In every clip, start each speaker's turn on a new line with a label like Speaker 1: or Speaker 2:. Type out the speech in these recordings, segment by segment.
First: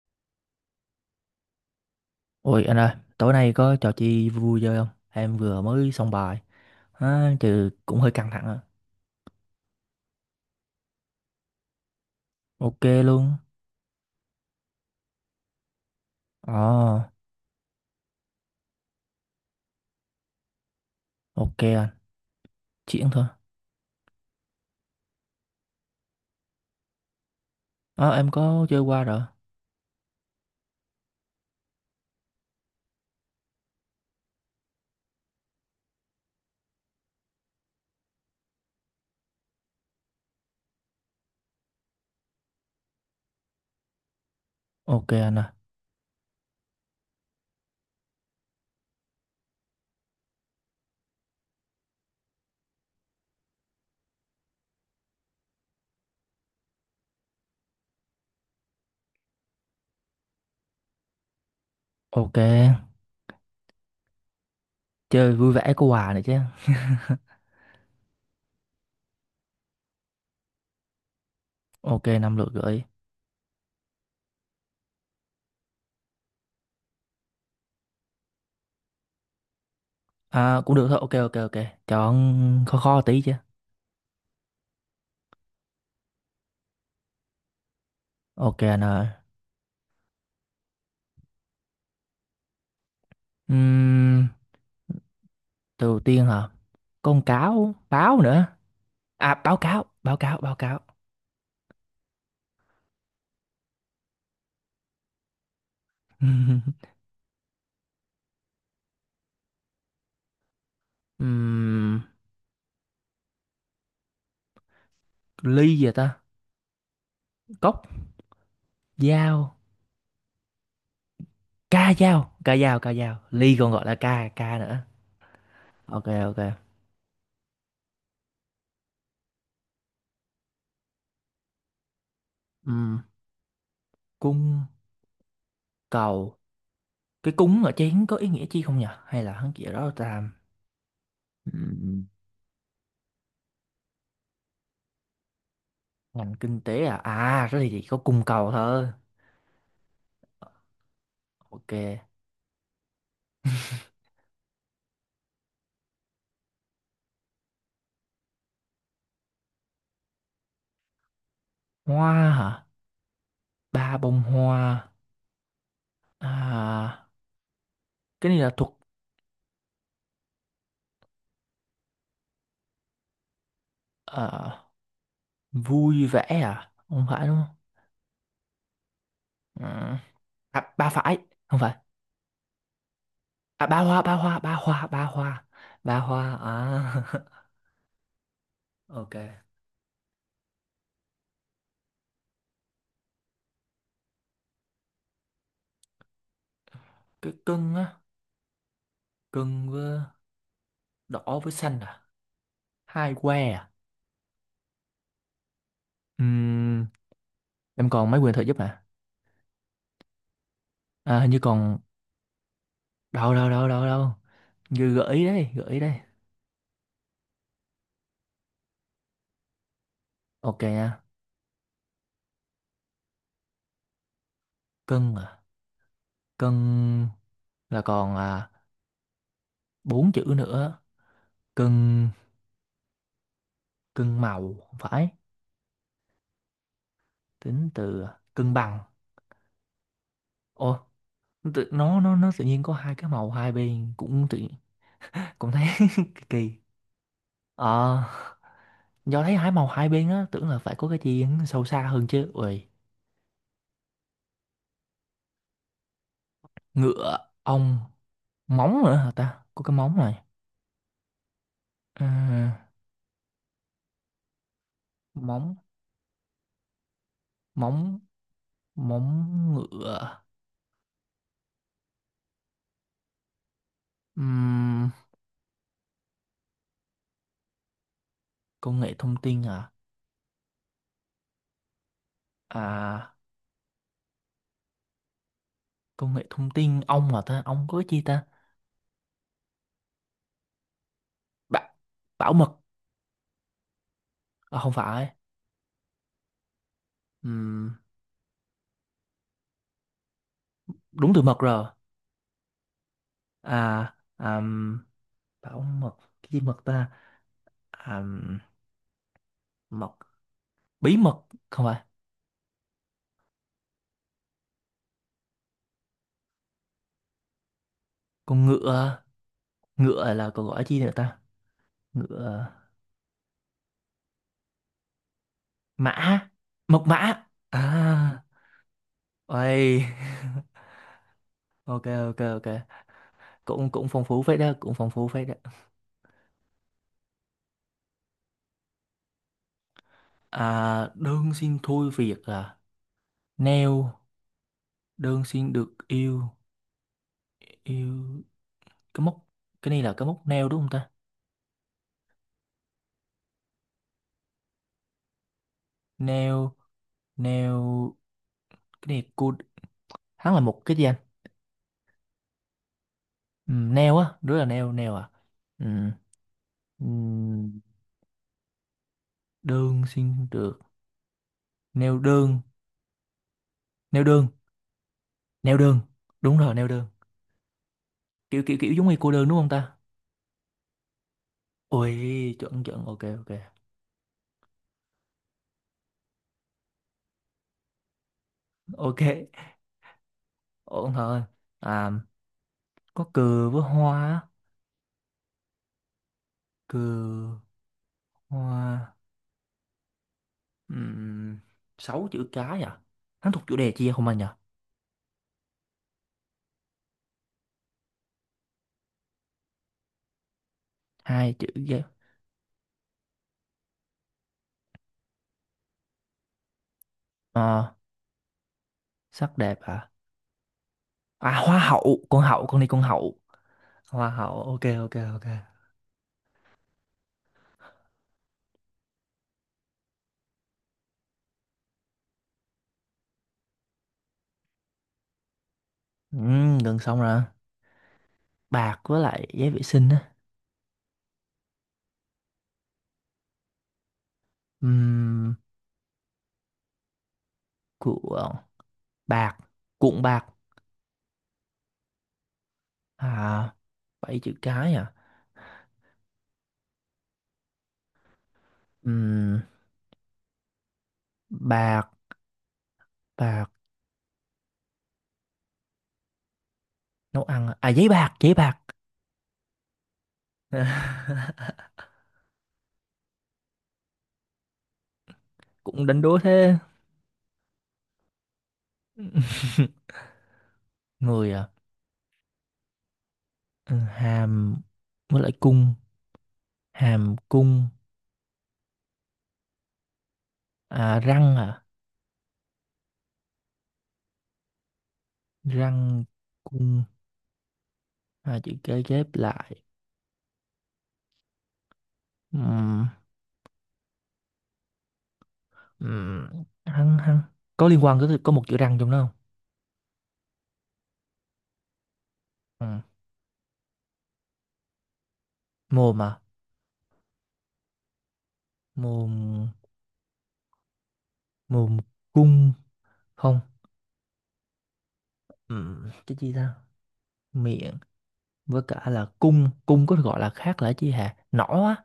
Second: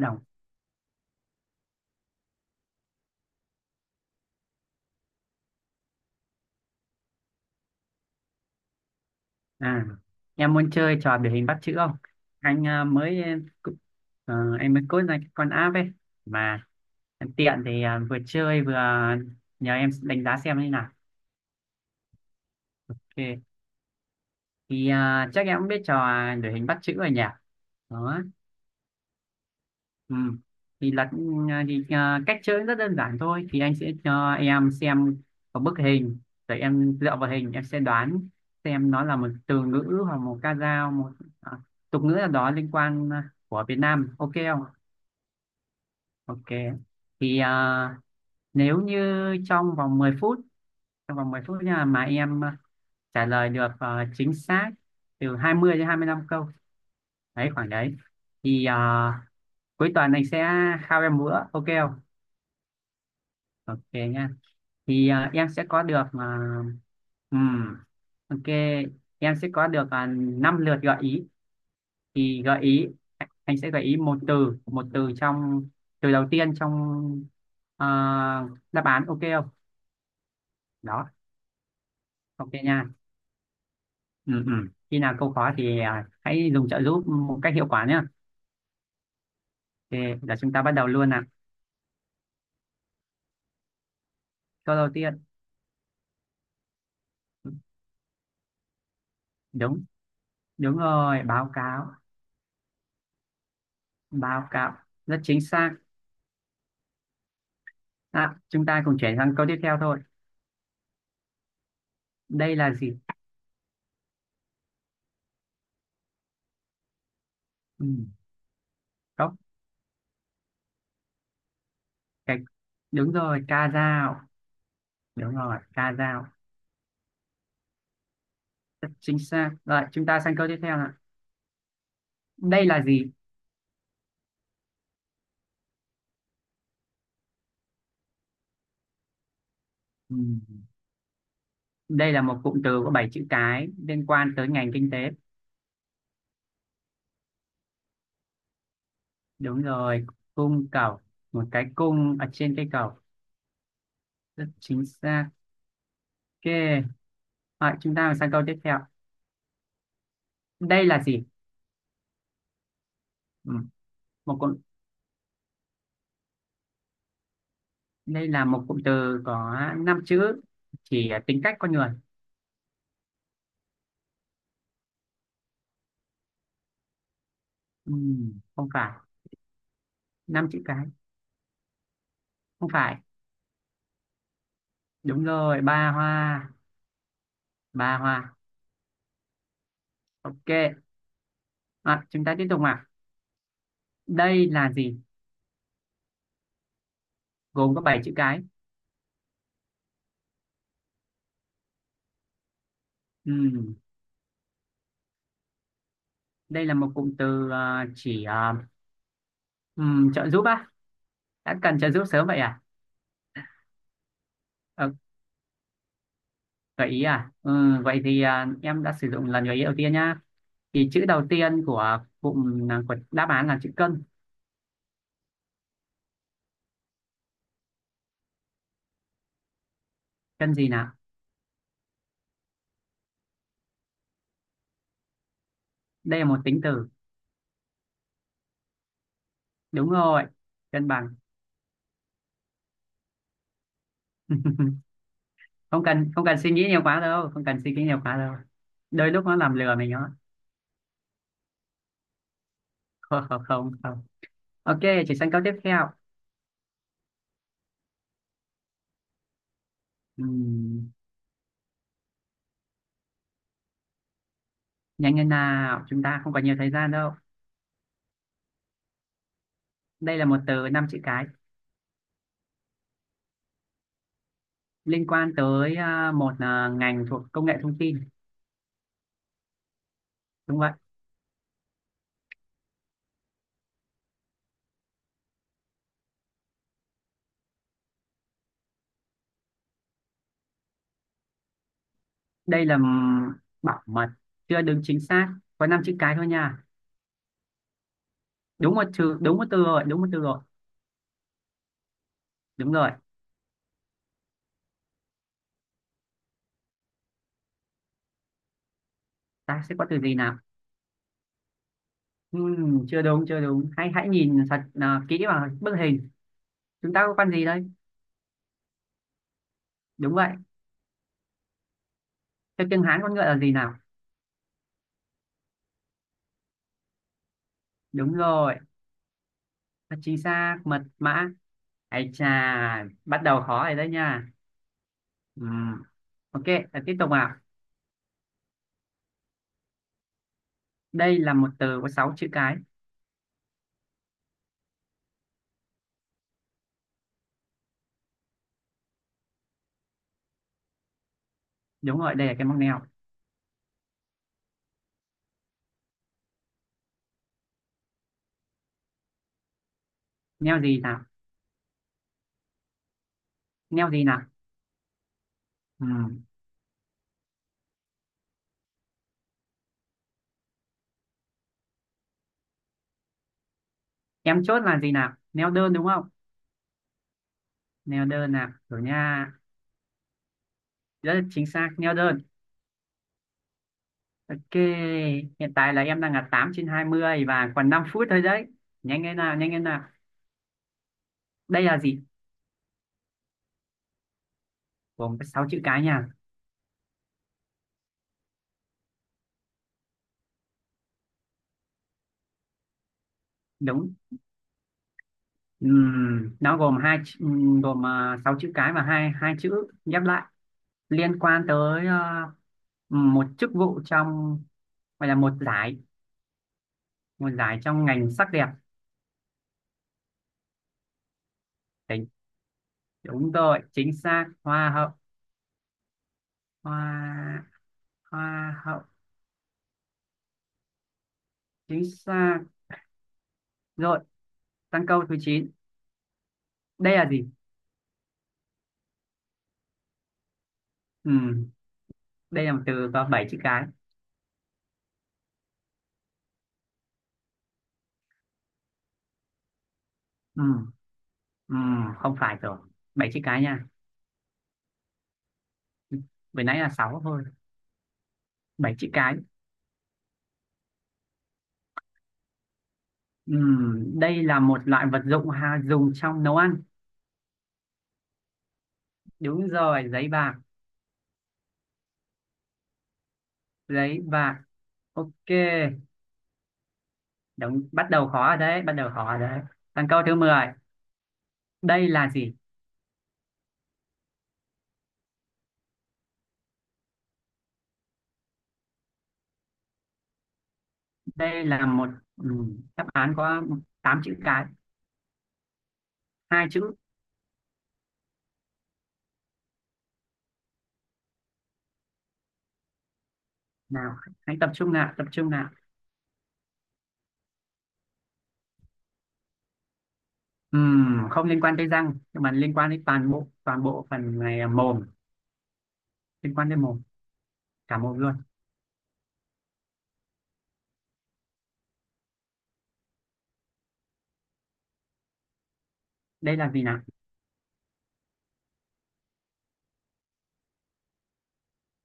Speaker 1: đồng.
Speaker 2: Ôi anh ơi, tối nay có trò chi vui vui chơi không? Em vừa mới xong bài, trừ cũng hơi căng thẳng ạ.
Speaker 1: à em muốn chơi trò biểu hình bắt chữ không anh?
Speaker 2: Ok luôn.
Speaker 1: Em mới code ra cái con app ấy
Speaker 2: Ồ,
Speaker 1: mà em tiện thì, vừa chơi vừa, nhờ em đánh giá xem như nào.
Speaker 2: ok anh, chuyển thôi.
Speaker 1: Ok, thì chắc em cũng biết trò biểu hình bắt chữ rồi nhỉ.
Speaker 2: Ờ,
Speaker 1: Đó.
Speaker 2: em có chơi qua rồi.
Speaker 1: Ừ. Thì là, cách chơi rất đơn giản thôi, thì anh sẽ cho em xem một bức hình, rồi em dựa vào hình em sẽ đoán xem nó là một từ ngữ hoặc một ca dao, một à, tục ngữ nào đó liên quan, của Việt Nam. Ok không?
Speaker 2: Ok anh à,
Speaker 1: Ok. Thì nếu như trong vòng 10 phút, nha, mà em trả lời được, chính xác từ 20 đến 25 câu đấy, khoảng đấy, thì cuối tuần anh sẽ khao em bữa. Ok không?
Speaker 2: ok.
Speaker 1: Ok nha. Thì
Speaker 2: Chơi
Speaker 1: em
Speaker 2: vui
Speaker 1: sẽ
Speaker 2: vẻ
Speaker 1: có
Speaker 2: có
Speaker 1: được,
Speaker 2: quà này chứ.
Speaker 1: ừm, ok, em sẽ có được, 5 lượt gợi ý.
Speaker 2: Ok, năm
Speaker 1: Thì
Speaker 2: lượt
Speaker 1: gợi
Speaker 2: gửi.
Speaker 1: ý, anh sẽ gợi ý một từ trong, từ đầu tiên trong à, đáp án. Ok không?
Speaker 2: Cũng được thôi, ok
Speaker 1: Đó,
Speaker 2: ok ok.
Speaker 1: ok
Speaker 2: Chọn
Speaker 1: nha.
Speaker 2: khó khó tí chứ.
Speaker 1: ừ, ừ. Khi nào câu khó thì hãy dùng trợ giúp một cách hiệu quả nhé.
Speaker 2: Ok anh ơi.
Speaker 1: Thì để chúng ta bắt đầu luôn nào.
Speaker 2: Uhm,
Speaker 1: Câu đầu tiên.
Speaker 2: từ đầu tiên hả? Con cáo, báo nữa. À, báo
Speaker 1: Đúng,
Speaker 2: cáo, báo cáo, báo
Speaker 1: đúng
Speaker 2: cáo.
Speaker 1: rồi, báo cáo, báo cáo, rất chính xác. Chúng ta cùng chuyển sang câu tiếp theo thôi.
Speaker 2: Ừm,
Speaker 1: Đây là gì?
Speaker 2: ly gì vậy ta? Cốc.
Speaker 1: Ừ. Có.
Speaker 2: Dao. Ca dao,
Speaker 1: Cái,
Speaker 2: ca dao, ca
Speaker 1: đúng
Speaker 2: dao.
Speaker 1: rồi,
Speaker 2: Ly
Speaker 1: ca
Speaker 2: còn gọi là
Speaker 1: dao.
Speaker 2: ca ca nữa.
Speaker 1: Đúng rồi, ca
Speaker 2: Ok
Speaker 1: dao.
Speaker 2: ok.
Speaker 1: Rất chính xác. Rồi, chúng ta sang câu tiếp theo ạ. Đây là
Speaker 2: Ừm,
Speaker 1: gì?
Speaker 2: Cung cầu. Cái cúng ở chén có ý nghĩa chi không nhỉ? Hay là hắn chỉ đó là ta.
Speaker 1: Ừm,
Speaker 2: ừm,
Speaker 1: Đây là một cụm từ có 7 chữ cái liên quan tới ngành kinh tế.
Speaker 2: Ngành kinh tế à? À thế thì chỉ có cung cầu thôi.
Speaker 1: Đúng rồi, cung cầu. Một cái
Speaker 2: Ok.
Speaker 1: cung ở trên cây cầu. Rất chính xác. Ok. Rồi, chúng ta sang câu tiếp theo. Đây là gì?
Speaker 2: Hoa hả?
Speaker 1: Ừm,
Speaker 2: Ba bông
Speaker 1: Một cụm,
Speaker 2: hoa. À,
Speaker 1: đây
Speaker 2: cái này
Speaker 1: là
Speaker 2: là
Speaker 1: một
Speaker 2: thuộc
Speaker 1: cụm từ có 5 chữ chỉ tính cách con người.
Speaker 2: ờ, vui vẻ à? Không phải đúng không?
Speaker 1: Không phải.
Speaker 2: Ừm,
Speaker 1: Năm chữ
Speaker 2: À,
Speaker 1: cái.
Speaker 2: ba phải. Không phải.
Speaker 1: Không phải.
Speaker 2: À, ba hoa, ba hoa, ba hoa, ba
Speaker 1: Đúng
Speaker 2: hoa.
Speaker 1: rồi, ba
Speaker 2: Ba hoa
Speaker 1: hoa.
Speaker 2: à?
Speaker 1: Ba hoa.
Speaker 2: Ok.
Speaker 1: Ok, chúng ta tiếp tục ạ. Đây là gì?
Speaker 2: Cái cưng
Speaker 1: Gồm có
Speaker 2: á.
Speaker 1: 7 chữ cái.
Speaker 2: Cưng với đỏ với xanh à? Hai que à?
Speaker 1: Ừm, Đây là
Speaker 2: Ừm,
Speaker 1: một cụm từ
Speaker 2: em còn mấy
Speaker 1: chỉ
Speaker 2: quyền trợ giúp hả?
Speaker 1: trợ giúp á.
Speaker 2: À, hình như
Speaker 1: Đã
Speaker 2: còn.
Speaker 1: cần trợ giúp sớm vậy à?
Speaker 2: Đâu đâu đâu đâu đâu, như
Speaker 1: Ờ,
Speaker 2: gợi ý đây, gợi ý đây.
Speaker 1: gợi ý à? Ừ, vậy thì em đã sử dụng lần gợi ý đầu tiên nhá.
Speaker 2: Ok nha.
Speaker 1: Thì chữ đầu tiên của cụm, của đáp án là chữ cân.
Speaker 2: Cưng à? Cưng là còn 4 chữ
Speaker 1: Cân gì
Speaker 2: nữa.
Speaker 1: nào?
Speaker 2: Cưng, cưng màu không phải.
Speaker 1: Đây là một tính từ.
Speaker 2: Tính từ. Cân bằng.
Speaker 1: Đúng rồi,
Speaker 2: Ô,
Speaker 1: cân bằng.
Speaker 2: nó nó tự nhiên có hai cái màu hai bên cũng tự, cũng thấy
Speaker 1: Không cần,
Speaker 2: kỳ
Speaker 1: không cần suy
Speaker 2: kỳ.
Speaker 1: nghĩ nhiều quá đâu, không cần suy nghĩ
Speaker 2: Ờ,
Speaker 1: nhiều quá đâu. Đôi
Speaker 2: do
Speaker 1: lúc
Speaker 2: thấy
Speaker 1: nó
Speaker 2: hai
Speaker 1: làm
Speaker 2: màu
Speaker 1: lừa
Speaker 2: hai
Speaker 1: mình
Speaker 2: bên
Speaker 1: đó.
Speaker 2: á, tưởng là phải có cái gì sâu xa hơn chứ, ui.
Speaker 1: Không, không, không. Ok, chuyển sang câu tiếp theo.
Speaker 2: Ngựa. Ong. Móng nữa hả ta, có cái móng này.
Speaker 1: Ừm,
Speaker 2: Ờ,
Speaker 1: nhanh lên
Speaker 2: móng,
Speaker 1: nào, chúng ta không có nhiều thời gian đâu.
Speaker 2: móng, móng
Speaker 1: Đây
Speaker 2: ngựa.
Speaker 1: là một từ năm chữ cái
Speaker 2: Ừm,
Speaker 1: liên quan tới một ngành thuộc công nghệ thông tin.
Speaker 2: công nghệ thông tin hả?
Speaker 1: Đúng vậy.
Speaker 2: À, công nghệ thông tin, ong hả ta, ong có cái chi ta. Bảo, bảo mật.
Speaker 1: Đây là bảo mật, chưa
Speaker 2: Không
Speaker 1: đứng chính
Speaker 2: phải.
Speaker 1: xác. Có năm chữ cái thôi nha.
Speaker 2: Ừm,
Speaker 1: Đúng một chữ, đúng một từ rồi, đúng một từ rồi.
Speaker 2: đúng từ mật rồi.
Speaker 1: Đúng rồi.
Speaker 2: à àm, bảo mật, cái gì mật ta? à,
Speaker 1: Ta sẽ có
Speaker 2: mật,
Speaker 1: từ gì nào?
Speaker 2: bí mật. Không phải.
Speaker 1: Chưa đúng, chưa đúng, hãy hãy nhìn thật kỹ vào bức hình. Chúng ta có con gì đây?
Speaker 2: Con ngựa. Ngựa
Speaker 1: Đúng vậy.
Speaker 2: là còn gọi là chi nữa ta? Ngựa.
Speaker 1: Theo tiếng Hán con ngựa là gì nào?
Speaker 2: Mã. Mật mã à?
Speaker 1: Đúng rồi,
Speaker 2: Ôi,
Speaker 1: thật chính xác, mật mã.
Speaker 2: ok
Speaker 1: Ấy
Speaker 2: ok
Speaker 1: chà,
Speaker 2: ok.
Speaker 1: bắt đầu khó
Speaker 2: Cũng
Speaker 1: rồi
Speaker 2: cũng
Speaker 1: đấy
Speaker 2: phong phú
Speaker 1: nha.
Speaker 2: phết đó, cũng phong phú phết đó.
Speaker 1: Ừ. Ok, là tiếp tục.
Speaker 2: À,
Speaker 1: Đây
Speaker 2: đơn
Speaker 1: là một
Speaker 2: xin
Speaker 1: từ có
Speaker 2: thôi
Speaker 1: 6
Speaker 2: việc
Speaker 1: chữ
Speaker 2: à?
Speaker 1: cái.
Speaker 2: Nail. Đơn xin được yêu, yêu. Cái móc. Cái này là cái móc nail đúng không ta?
Speaker 1: Đúng rồi, đây là cái móc neo.
Speaker 2: Nail, nail. Cái này, cô, hắn là
Speaker 1: Neo
Speaker 2: một cái
Speaker 1: gì
Speaker 2: gì anh.
Speaker 1: nào?
Speaker 2: Ừ,
Speaker 1: Neo
Speaker 2: nail
Speaker 1: gì
Speaker 2: á,
Speaker 1: nào?
Speaker 2: đứa là nail, nail à. Ừ.
Speaker 1: Ừ.
Speaker 2: Ừ, đơn xin được. Nail đơn. Nail đơn.
Speaker 1: Em chốt là gì nào? Neo
Speaker 2: Nail
Speaker 1: đơn
Speaker 2: đơn,
Speaker 1: đúng không?
Speaker 2: đúng rồi, nail đơn.
Speaker 1: Neo đơn
Speaker 2: Kiểu
Speaker 1: nào?
Speaker 2: kiểu kiểu
Speaker 1: Rồi
Speaker 2: giống như cô đơn
Speaker 1: nha.
Speaker 2: đúng không ta?
Speaker 1: Rất là chính xác, neo đơn.
Speaker 2: Ôi, chuẩn chuẩn, ok ok
Speaker 1: Ok, hiện tại là em đang là 8 trên 20 và còn 5 phút thôi đấy.
Speaker 2: ok.
Speaker 1: Nhanh lên nào, nhanh lên nào.
Speaker 2: Ủa ông thợ ơi,
Speaker 1: Đây là
Speaker 2: à,
Speaker 1: gì?
Speaker 2: có cừ với hoa, á.
Speaker 1: Gồm có 6 chữ cái nha.
Speaker 2: Cừ, hoa. um, 6 chữ cái à? Hắn thuộc chủ đề chi
Speaker 1: Đúng.
Speaker 2: không anh nhỉ?
Speaker 1: Nó gồm 6 chữ cái và hai hai chữ ghép lại. Liên
Speaker 2: Hai
Speaker 1: quan
Speaker 2: chữ ghép.
Speaker 1: tới ờ, một chức vụ trong, gọi là một giải, một giải
Speaker 2: Ờ,
Speaker 1: trong ngành sắc đẹp.
Speaker 2: sắc đẹp à? À, hoa
Speaker 1: Đấy,
Speaker 2: hậu, con đi con hậu.
Speaker 1: đúng rồi, chính
Speaker 2: Hoa
Speaker 1: xác,
Speaker 2: hậu, ok
Speaker 1: hoa hậu.
Speaker 2: ok ok.
Speaker 1: Hoa, hoa hậu, chính xác. Rồi sang câu thứ chín.
Speaker 2: Gần
Speaker 1: Đây
Speaker 2: xong
Speaker 1: là
Speaker 2: rồi.
Speaker 1: gì?
Speaker 2: Bạc với lại giấy vệ sinh á.
Speaker 1: Ừ, đây là một từ có 7 chữ cái.
Speaker 2: Ừm, của bạc, cuộn bạc.
Speaker 1: ừ, ừ, không phải rồi. Bảy chữ cái
Speaker 2: À,
Speaker 1: nha,
Speaker 2: 7 chữ cái à?
Speaker 1: vừa nãy là 6 thôi. Bảy chữ cái.
Speaker 2: Ừm, bạc,
Speaker 1: Ừ,
Speaker 2: bạc.
Speaker 1: đây là một loại vật dụng ha, dùng trong nấu ăn.
Speaker 2: Nấu ăn à? À, giấy bạc, giấy bạc.
Speaker 1: Đúng rồi, giấy bạc, giấy bạc. Ok.
Speaker 2: Cũng đánh đố thế.
Speaker 1: Đúng, bắt đầu khó rồi đấy, bắt đầu khó rồi đấy. Còn câu thứ mười,
Speaker 2: Người à.
Speaker 1: đây là gì?
Speaker 2: Ừ, hàm với lại cung, hàm cung, à, răng
Speaker 1: Đây
Speaker 2: à.
Speaker 1: là một, ừ, đáp án có 8 chữ cái,
Speaker 2: Răng.
Speaker 1: hai
Speaker 2: Cung.
Speaker 1: chữ
Speaker 2: Hai chữ kế ghép lại. Ừm,
Speaker 1: nào. Hãy tập trung nào, tập trung nào.
Speaker 2: hăng hăng, có liên quan, có một chữ răng trong đó không?
Speaker 1: Không liên quan tới răng, nhưng mà liên quan
Speaker 2: Ừm,
Speaker 1: đến toàn bộ phần này là mồm,
Speaker 2: mồm à.
Speaker 1: liên quan đến mồm, cả mồm luôn.
Speaker 2: Mồm. Mồm cung. Không. Cái gì
Speaker 1: Đây là
Speaker 2: ta?
Speaker 1: gì nào?
Speaker 2: Miệng. Với cả là cung, cung có gọi là khác là chi hả, nỏ á.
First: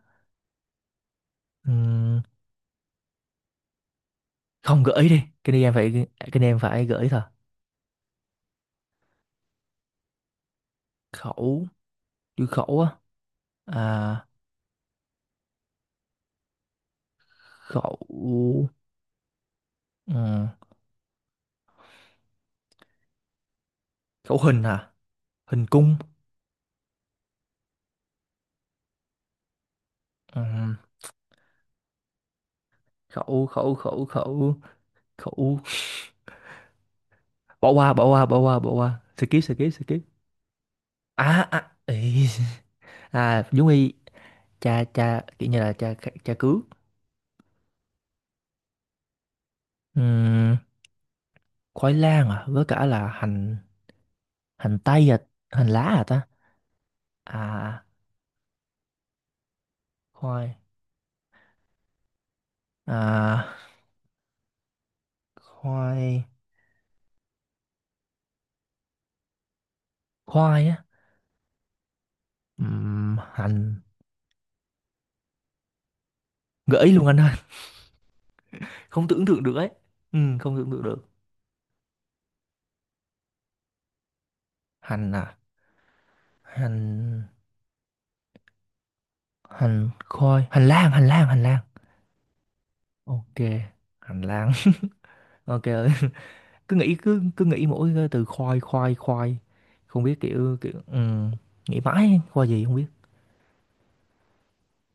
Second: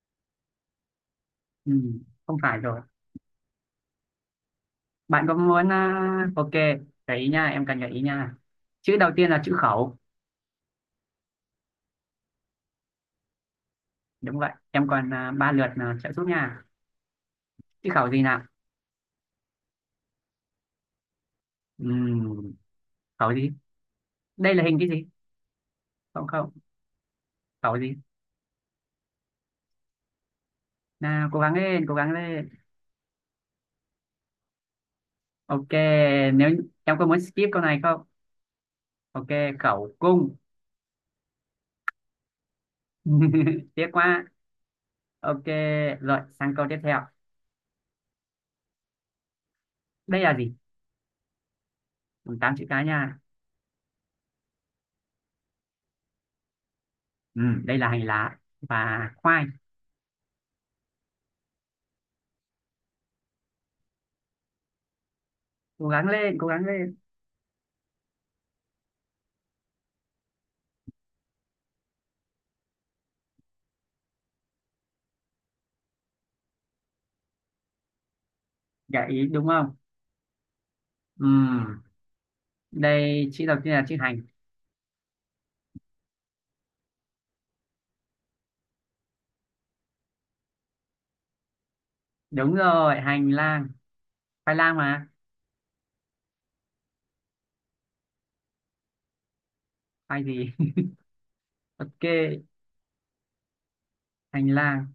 Speaker 2: Ừm,
Speaker 1: Không phải rồi.
Speaker 2: không, gợi ý đi,
Speaker 1: Bạn có
Speaker 2: cái này
Speaker 1: muốn,
Speaker 2: em phải, cái này
Speaker 1: ok,
Speaker 2: em phải gợi ý
Speaker 1: gợi
Speaker 2: thôi.
Speaker 1: ý nha, em cần gợi ý nha. Chữ đầu tiên là chữ khẩu,
Speaker 2: Khẩu. Chữ khẩu á? À,
Speaker 1: đúng vậy. Em còn ba lượt trợ giúp nha. Chữ
Speaker 2: khẩu.
Speaker 1: khẩu gì nào?
Speaker 2: Ừ,
Speaker 1: Ừm, khẩu gì?
Speaker 2: khẩu
Speaker 1: Đây
Speaker 2: hình
Speaker 1: là hình cái
Speaker 2: à?
Speaker 1: gì?
Speaker 2: Hình cung.
Speaker 1: Không, không. Khẩu gì
Speaker 2: Ừ,
Speaker 1: nào? Cố gắng lên, cố gắng lên.
Speaker 2: khẩu, khẩu, khẩu, khẩu, khẩu.
Speaker 1: Ok, nếu em có muốn skip câu
Speaker 2: Bỏ
Speaker 1: này
Speaker 2: qua,
Speaker 1: không?
Speaker 2: bỏ qua, bỏ qua, bỏ qua,
Speaker 1: Ok,
Speaker 2: skip, skip,
Speaker 1: khẩu
Speaker 2: skip.
Speaker 1: cung.
Speaker 2: À, à, ý. À giống
Speaker 1: Tiếc
Speaker 2: y,
Speaker 1: quá.
Speaker 2: cha cha
Speaker 1: Ok,
Speaker 2: kiểu như là cha.
Speaker 1: rồi
Speaker 2: Cha
Speaker 1: sang
Speaker 2: cứu.
Speaker 1: câu tiếp theo. Đây là gì?
Speaker 2: Ừm, khoai lang à,
Speaker 1: Tám
Speaker 2: với
Speaker 1: chữ
Speaker 2: cả
Speaker 1: cái
Speaker 2: là
Speaker 1: nha.
Speaker 2: hành. Hành tây à? Hành lá à ta?
Speaker 1: Ừ, đây
Speaker 2: À,
Speaker 1: là hành lá và khoai.
Speaker 2: khoai. À,
Speaker 1: Cố gắng
Speaker 2: khoai.
Speaker 1: lên, cố gắng lên.
Speaker 2: Khoai á. Hành. Gợi ý luôn anh ơi, không
Speaker 1: Gợi
Speaker 2: tưởng
Speaker 1: ý
Speaker 2: tượng
Speaker 1: đúng
Speaker 2: được ấy,
Speaker 1: không?
Speaker 2: ừ, không tưởng tượng được.
Speaker 1: Ừ, đây chữ đầu tiên là chữ hành.
Speaker 2: Hành à? Hành, hành khói, hành lang, hành lang, hành lang.
Speaker 1: Đúng rồi, hành
Speaker 2: Ok,
Speaker 1: lang.
Speaker 2: hành lang.
Speaker 1: Khoai lang mà.
Speaker 2: Ok ơi. Cứ nghĩ, cứ cứ nghĩ mỗi cái từ khoai, khoai, khoai, không biết,
Speaker 1: Khoai gì?
Speaker 2: kiểu kiểu, ừ, nghĩ
Speaker 1: Ok,
Speaker 2: mãi khoai gì không biết.
Speaker 1: hành lang.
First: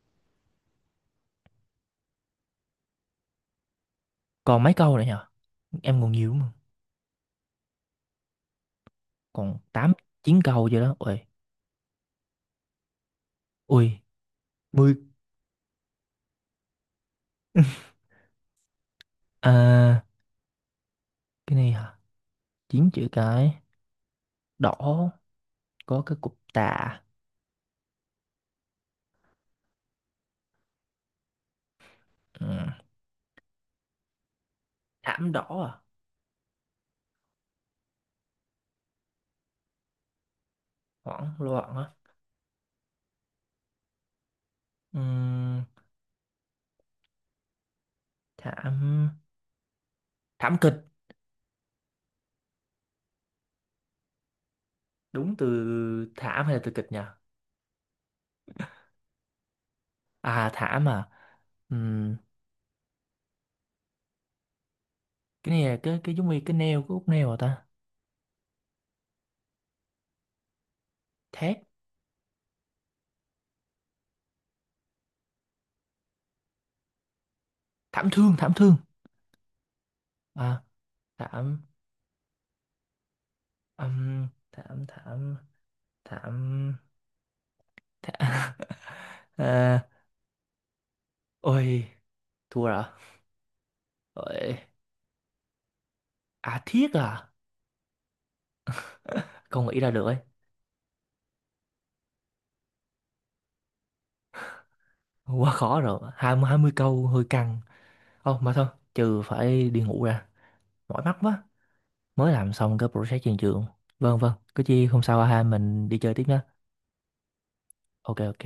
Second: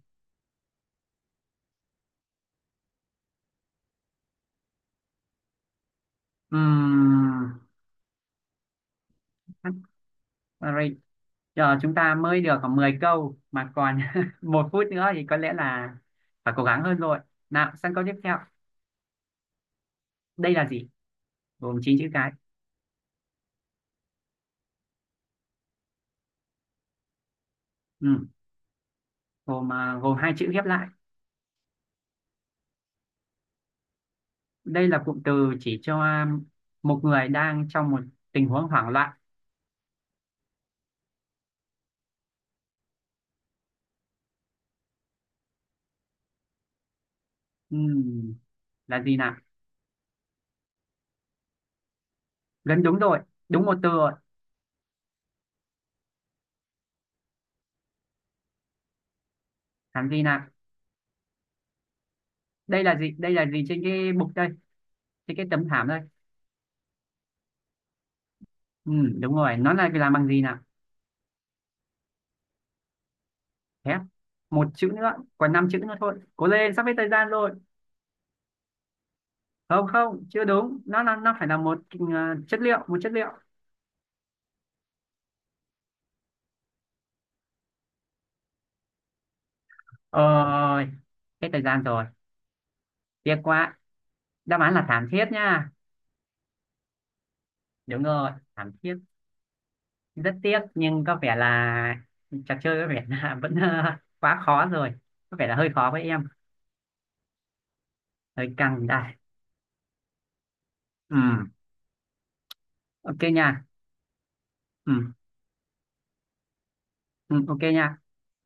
Speaker 2: Còn mấy câu nữa nhở? Em còn nhiều mà. Còn tám, chín
Speaker 1: Ừ,
Speaker 2: câu vậy đó, ui.
Speaker 1: giờ chúng ta mới được khoảng 10 câu mà
Speaker 2: Ui,
Speaker 1: còn một phút
Speaker 2: mười.
Speaker 1: nữa thì có lẽ là phải cố gắng hơn rồi. Nào, sang câu tiếp theo.
Speaker 2: À,
Speaker 1: Đây là gì?
Speaker 2: cái này
Speaker 1: Gồm 9
Speaker 2: hả?
Speaker 1: chữ cái.
Speaker 2: 9 chữ cái. Đỏ, có cái cục tạ.
Speaker 1: Ừ, gồm, gồm hai chữ ghép lại.
Speaker 2: Ừ.
Speaker 1: Đây là cụm
Speaker 2: Thảm đỏ
Speaker 1: từ chỉ
Speaker 2: à?
Speaker 1: cho một người đang trong một tình huống hoảng loạn.
Speaker 2: Hoảng loạn á. Ừ.
Speaker 1: Ừ, là gì
Speaker 2: Thảm.
Speaker 1: nào?
Speaker 2: Thảm kịch.
Speaker 1: Gần đúng rồi, đúng một từ rồi.
Speaker 2: Đúng từ thảm hay là từ kịch nhỉ?
Speaker 1: Làm gì nào?
Speaker 2: À, thảm à. Ừm,
Speaker 1: Đây là gì? Đây là gì trên cái bục đây, trên cái
Speaker 2: cái
Speaker 1: tấm
Speaker 2: này là
Speaker 1: thảm
Speaker 2: cái
Speaker 1: đây.
Speaker 2: cái giống như cái neo, cái út neo hả ta?
Speaker 1: Ừ, đúng rồi, nó là làm bằng gì nào?
Speaker 2: Thét.
Speaker 1: Thép. Một chữ nữa, còn năm chữ nữa thôi. Cố lên, sắp hết thời gian rồi.
Speaker 2: Thảm thương, thảm thương.
Speaker 1: Không, không, chưa
Speaker 2: À,
Speaker 1: đúng, nó phải là
Speaker 2: thảm.
Speaker 1: một ờ, chất liệu, một chất liệu.
Speaker 2: Thảm, thảm, thảm, thảm. À,
Speaker 1: Ôi, hết thời
Speaker 2: ôi.
Speaker 1: gian rồi.
Speaker 2: Thua rồi,
Speaker 1: Tiếc quá.
Speaker 2: ôi.
Speaker 1: Đáp án là thảm thiết nha.
Speaker 2: À, thiết à?
Speaker 1: Đúng rồi, thảm thiết.
Speaker 2: Không nghĩ ra được ấy.
Speaker 1: Rất tiếc nhưng có vẻ là trò chơi có vẻ là vẫn ờ, quá khó rồi. Có vẻ
Speaker 2: Quá
Speaker 1: là hơi
Speaker 2: khó
Speaker 1: khó
Speaker 2: rồi,
Speaker 1: với em.
Speaker 2: hai mươi câu hơi căng. Không mà
Speaker 1: Hơi
Speaker 2: thôi,
Speaker 1: căng đây.
Speaker 2: trừ phải đi ngủ ra, mỏi mắt
Speaker 1: Ừ,
Speaker 2: quá, mới làm xong cái project
Speaker 1: ok
Speaker 2: trên
Speaker 1: nha.
Speaker 2: trường. Vâng vâng, cứ chi
Speaker 1: Ừ,
Speaker 2: hôm sau ha, mình đi chơi tiếp nhé.
Speaker 1: ừ, ok nha.
Speaker 2: Ok ok.